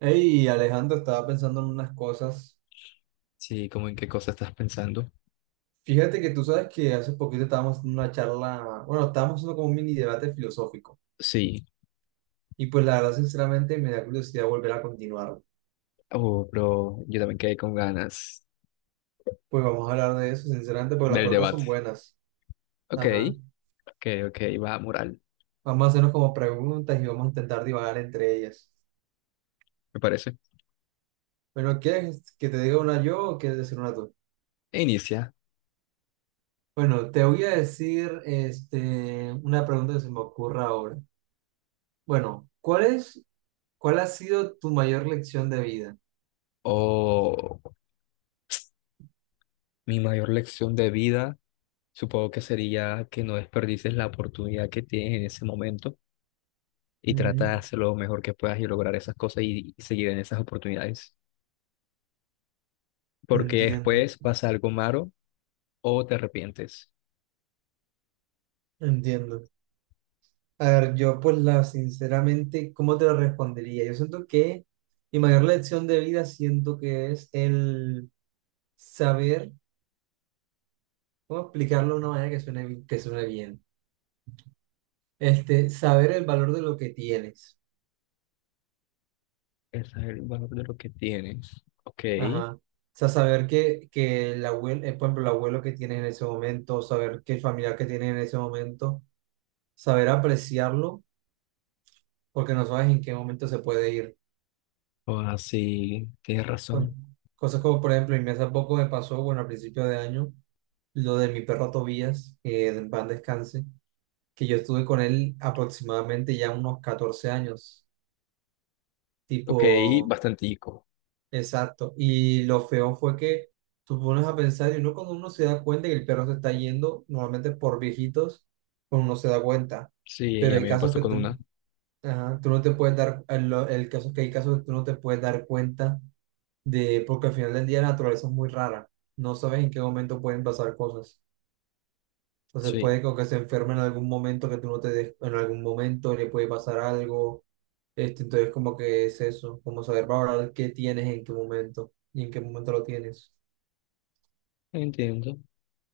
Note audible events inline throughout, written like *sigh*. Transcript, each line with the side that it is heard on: right: Hey, Alejandro, estaba pensando en unas cosas.
left: Sí, ¿como en qué cosa estás pensando?
right: Fíjate que tú sabes que hace poquito estábamos en una charla, bueno, estábamos haciendo como un mini debate filosófico.
left: Sí,
right: Y pues la verdad, sinceramente, me da curiosidad volver a continuarlo.
left: oh, pero yo también quedé con ganas
right: Pues vamos a hablar de eso, sinceramente, porque las
left: del
right: preguntas son
left: debate.
right: buenas.
left: Ok,
right: Ajá.
left: ok, ok, va, moral,
right: Vamos a hacernos como preguntas y vamos a intentar divagar entre ellas.
left: me parece.
right: Bueno, ¿quieres que te diga una yo o quieres decir una tú?
left: E inicia.
right: Bueno, te voy a decir una pregunta que se me ocurra ahora. Bueno, cuál ha sido tu mayor lección de vida?
left: Oh, mi mayor lección de vida, supongo que sería que no desperdices la oportunidad que tienes en ese momento y trata
right: Ujú.
left: de hacer lo mejor que puedas y lograr esas cosas y seguir en esas oportunidades. Porque
right: Entiendo,
left: después pasa algo malo o te arrepientes.
right: entiendo. A ver, yo pues sinceramente, ¿cómo te lo respondería? Yo siento que mi mayor lección de vida siento que es el saber, ¿cómo explicarlo de una manera que suene bien? Saber el valor de lo que tienes.
left: Ese es el valor de lo que tienes. Ok.
right: Ajá. O sea, saber que el abuelo, por ejemplo, el abuelo que tienes en ese momento, saber que el familiar que tienes en ese momento, saber apreciarlo, porque no sabes en qué momento se puede ir.
left: O así, tienes
right: co-
left: razón.
right: Cosas como, por ejemplo, y mí hace poco me pasó, bueno, al principio de año, lo de mi perro Tobías, que en paz descanse, que yo estuve con él aproximadamente ya unos 14 años, tipo
left: Ok, bastantico.
right: exacto. Y lo feo fue que tú pones a pensar, y uno cuando uno se da cuenta que el perro se está yendo, normalmente por viejitos, pues uno no se da cuenta.
left: Sí,
right: Pero
left: a
right: hay
left: mí me
right: casos
left: pasó
right: que
left: con
right: tú,
left: una.
right: ajá, tú no te puedes dar, el caso es que hay casos que tú no te puedes dar cuenta de, porque al final del día la naturaleza es muy rara. No sabes en qué momento pueden pasar cosas. Entonces
left: Sí,
right: puede que se enferme en algún momento que tú no te des, en algún momento le puede pasar algo. Entonces como que es eso, como saber valorar qué tienes en qué momento y en qué momento lo tienes.
left: entiendo.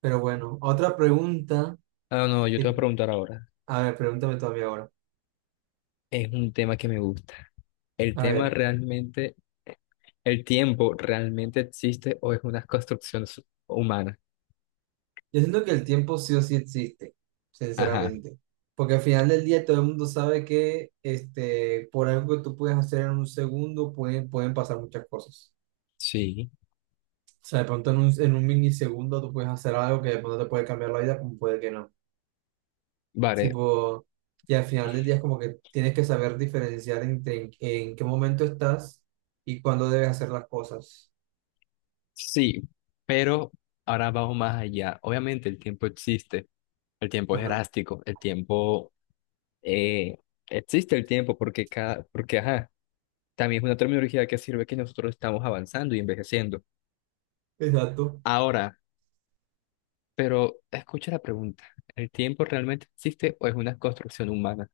right: Pero bueno, otra pregunta.
left: Ah, no, yo te voy
right: que-
left: a preguntar ahora.
right: A ver, pregúntame tú a mí ahora.
left: Es un tema que me gusta. ¿El
right: A
left: tema
right: ver.
left: realmente, el tiempo realmente existe o es una construcción humana?
right: Yo siento que el tiempo sí o sí existe,
left: Ajá,
right: sinceramente. Porque al final del día todo el mundo sabe que por algo que tú puedes hacer en un segundo pueden pasar muchas cosas.
left: sí.
right: O sea, de pronto en un milisegundo tú puedes hacer algo que de pronto te puede cambiar la vida, como puede que no.
left: Vale,
right: Tipo, y al final del día es como que tienes que saber diferenciar entre en qué momento estás y cuándo debes hacer las cosas.
left: sí, pero ahora vamos más allá. Obviamente el tiempo existe. El tiempo es
right: Ajá,
left: elástico, el tiempo eh, existe el tiempo porque cada, porque ajá, también es una terminología que sirve que nosotros estamos avanzando y envejeciendo.
right: exacto.
left: Ahora, pero escucha la pregunta. ¿El tiempo realmente existe o es una construcción humana?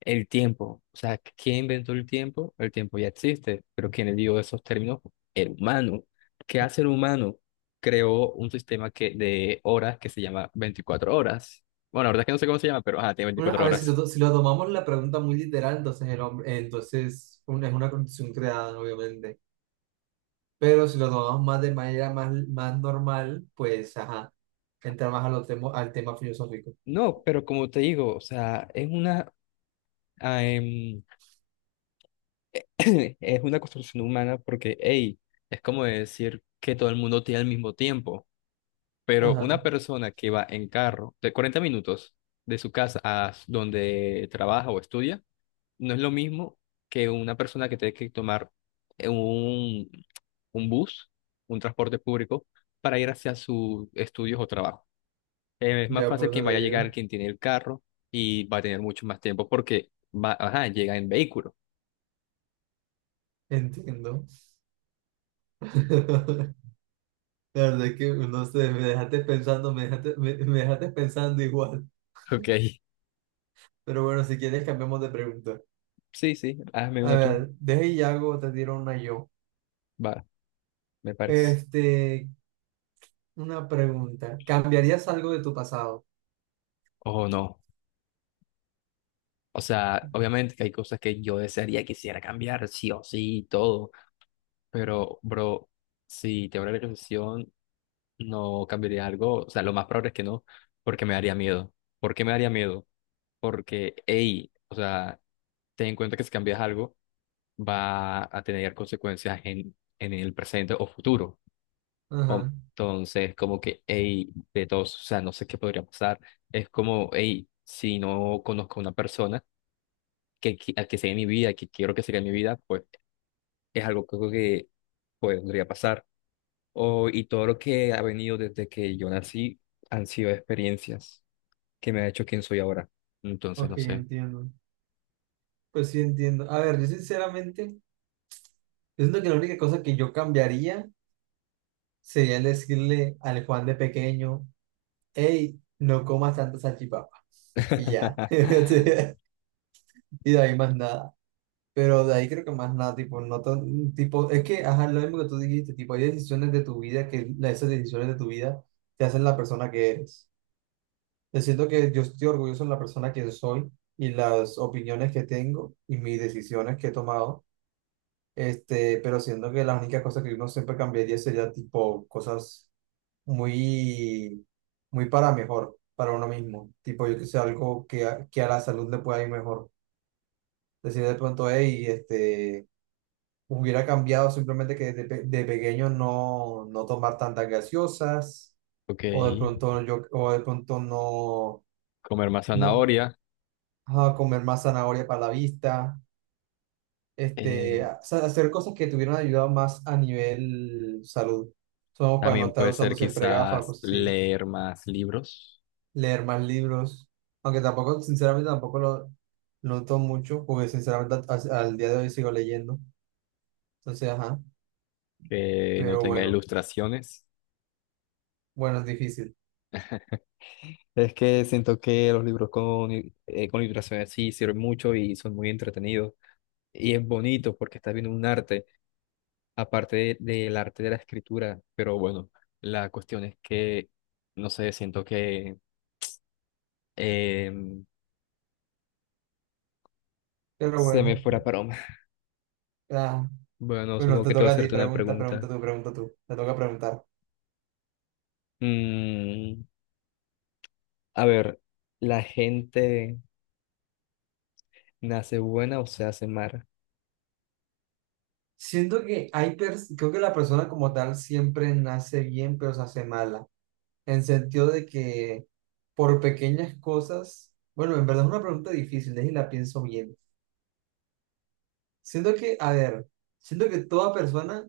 left: El tiempo, o sea, ¿quién inventó el tiempo? El tiempo ya existe, pero ¿quién le dio esos términos? El humano. ¿Qué hace el humano? Creó un sistema que, de horas que se llama 24 horas. Bueno, la verdad es que no sé cómo se llama, pero ajá, tiene
right: Bueno,
left: 24
right: a ver, si
left: horas.
right: lo, si lo tomamos la pregunta muy literal, entonces, el hombre, entonces es una construcción creada, ¿no? Obviamente. Pero si lo tomamos más de manera más normal, pues, ajá, entra más a al tema filosófico.
left: No, pero como te digo, o sea, es una ah, em, *laughs* *clears throat* es una construcción humana porque, hey, es como decir que todo el mundo tiene el mismo tiempo, pero una
right: Ajá,
left: persona que va en carro de 40 minutos de su casa a donde trabaja o estudia, no es lo mismo que una persona que tiene que tomar eh, un, un bus, un transporte público, para ir hacia sus estudios o trabajo. Es más
right: ya por
left: fácil
right: eso
left: quien
right: te
left: vaya a
right: digo,
left: llegar, quien tiene el carro y va a tener mucho más tiempo porque va, ajá, llega en vehículo. *laughs*
right: entiendo. *laughs* La verdad es que, no sé, me dejaste pensando, me dejaste pensando igual.
left: Ok,
right: Pero bueno, si quieres, cambiamos de pregunta.
left: sí, sí, hazme
right: A
left: uno tú.
right: ver, te tiro una yo.
left: Va, me parece.
right: Este, una pregunta. ¿Cambiarías algo de tu pasado?
left: O no. O sea, obviamente que hay cosas que yo desearía, quisiera cambiar, sí o sí, y todo. Pero, bro, si te abre la concesión, no cambiaría algo. O sea, lo más probable es que no, porque me daría miedo. ¿Por qué me daría miedo? Porque, hey, o sea, ten en cuenta que si cambias algo, va a tener consecuencias en el presente o futuro.
right: Ajá,
left: Entonces, como que, hey, de todos, o sea, no sé qué podría pasar. Es como, hey, si no conozco a una persona que, al que sea mi vida, que quiero que sea mi vida, pues es algo que, creo que pues, podría pasar. O, y todo lo que ha venido desde que yo nací han sido experiencias que me ha hecho quien soy ahora. Entonces,
right: ok,
left: no sé.
right: entiendo. Pues sí, entiendo. A ver, yo sinceramente, yo siento que la única cosa que yo cambiaría sería el decirle al Juan de pequeño, hey, no comas tanta salchipapa. Y ya.
left: *laughs*
right: *laughs* Y de ahí más nada. Pero de ahí creo que más nada, tipo, no tan- tipo, es que, ajá, lo mismo que tú dijiste, tipo, hay decisiones de tu vida esas decisiones de tu vida te hacen la persona que eres. Yo siento que yo estoy orgulloso de la persona que soy y las opiniones que tengo y mis decisiones que he tomado. Pero siento que las únicas cosas que uno siempre cambiaría sería tipo cosas muy, muy para mejor, para uno mismo. Tipo, yo que sé, algo que a la salud le pueda ir mejor. Decir de pronto, hey, hubiera cambiado simplemente de pequeño no tomar tantas gaseosas,
left: Ok,
right: o de pronto no,
left: comer más
right: no
left: zanahoria.
right: comer más zanahoria para la vista,
left: eh,
right: hacer cosas que te hubieran ayudado más a nivel salud. Somos para no
left: También
right: estar
left: puede
right: usando
left: ser
right: siempre gafas,
left: quizás
right: cosas así,
left: leer más libros
right: leer más libros, aunque tampoco, sinceramente, tampoco lo noto mucho, porque sinceramente al día de hoy sigo leyendo. Entonces, ajá,
left: que no
right: pero
left: tenga
right: bueno,
left: ilustraciones.
right: bueno, es difícil,
left: Es que siento que los libros con ilustraciones sí sirven mucho y son muy entretenidos. Y es bonito porque estás viendo un arte, aparte del arte de la escritura. Pero bueno, la cuestión es que, no sé, siento que em,
right: pero
left: se me
right: bueno,
left: fuera paloma. *laughs*
right: ah,
left: Bueno,
right: bueno,
left: supongo
right: te
left: que te voy a
right: toca a ti,
left: hacerte una
right: pregunta,
left: pregunta.
right: pregunta tú, te toca preguntar.
left: Mm, a ver, ¿la gente nace buena o se hace mala?
right: Siento que creo que la persona como tal siempre nace bien, pero se hace mala. En sentido de que por pequeñas cosas, bueno, en verdad es una pregunta difícil, y la pienso bien. Siento que, a ver, siento que toda persona,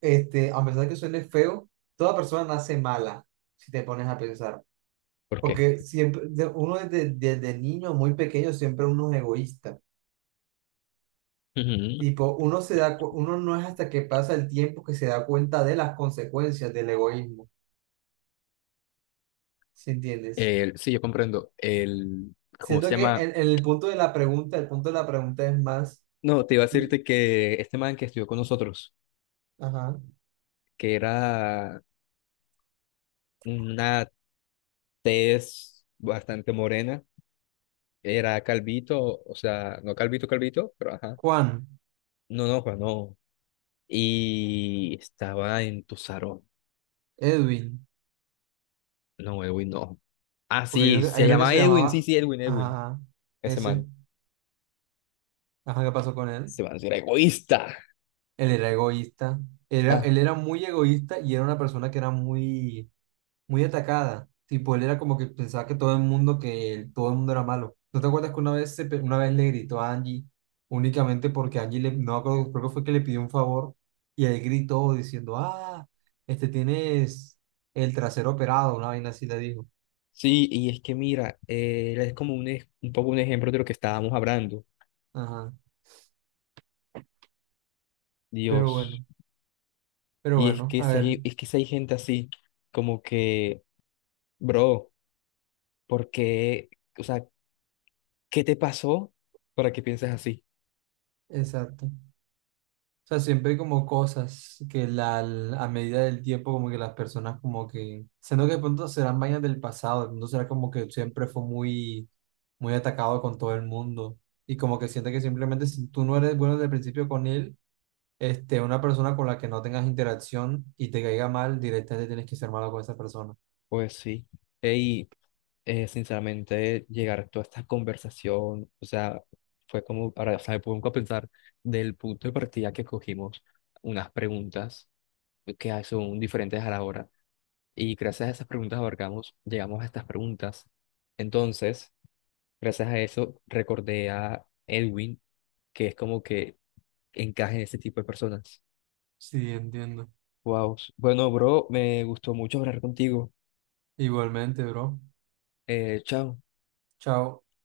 right: a pesar de que suene feo, toda persona nace mala, si te pones a pensar.
left: ¿Por qué?
right: Porque siempre, uno desde niño, muy pequeño, siempre uno es egoísta.
left: Ujú.
right: Tipo, uno se da, cu- uno no es hasta que pasa el tiempo que se da cuenta de las consecuencias del egoísmo, ¿sí entiendes?
left: Sí, yo comprendo. El, ¿cómo se
right: Siento que
left: llama?
right: en el punto de la pregunta, el punto de la pregunta, es más.
left: No, te iba a decirte que este man que estudió con nosotros,
right: Ajá.
left: que era una tez bastante morena, era calvito, o sea, no calvito, calvito, pero ajá,
right: Juan,
left: no, no, Juan, no. Y estaba en tu salón.
right: Edwin,
left: No, Edwin, no. Ah,
right: porque hay uno
left: sí,
right: que, hay
left: se
right: uno que
left: llama
right: se
left: Edwin, sí,
right: llamaba,
left: sí, Edwin, Edwin.
right: ajá,
left: Ese
right: ese,
left: man,
right: ajá, ¿qué pasó con él?
left: Ese man era egoísta.
right: Él era egoísta,
left: Ah,
right: él era muy egoísta y era una persona que era muy, muy atacada, tipo, él era como que pensaba que todo el mundo, todo el mundo era malo. ¿No te acuerdas que una vez, una vez le gritó a Angie únicamente porque Angie, no me acuerdo, creo que fue que le pidió un favor y él gritó diciendo, ah, este tienes el trasero operado, una vaina así le dijo.
left: sí, y es que mira, él es como un, un poco un ejemplo de lo que estábamos hablando.
right: Ajá, pero
left: Dios.
right: bueno. Pero
left: Y es
right: bueno,
left: que
right: a
left: si
right: ver,
left: hay, es que si hay gente así, como que, bro, ¿por qué? O sea, ¿qué te pasó para que pienses así?
right: exacto. O sea, siempre hay como cosas a medida del tiempo como que las personas como que, siendo que de pronto serán vainas del pasado, de pronto será como que siempre fue muy, muy atacado con todo el mundo y como que siente que simplemente si tú no eres bueno desde el principio con él, una persona con la que no tengas interacción y te caiga mal, directamente tienes que ser malo con esa persona.
left: Pues sí. Y sinceramente, llegar a toda esta conversación, o sea, fue como para, o sea, me pongo a pensar del punto de partida que cogimos, unas preguntas que son diferentes a la hora. Y gracias a esas preguntas abarcamos, llegamos a estas preguntas. Entonces, gracias a eso, recordé a Edwin que es como que encaje en este tipo de personas.
right: Sí, entiendo.
left: Wow. Bueno, bro, me gustó mucho hablar contigo.
right: Igualmente, bro.
left: Chao.
right: Chao.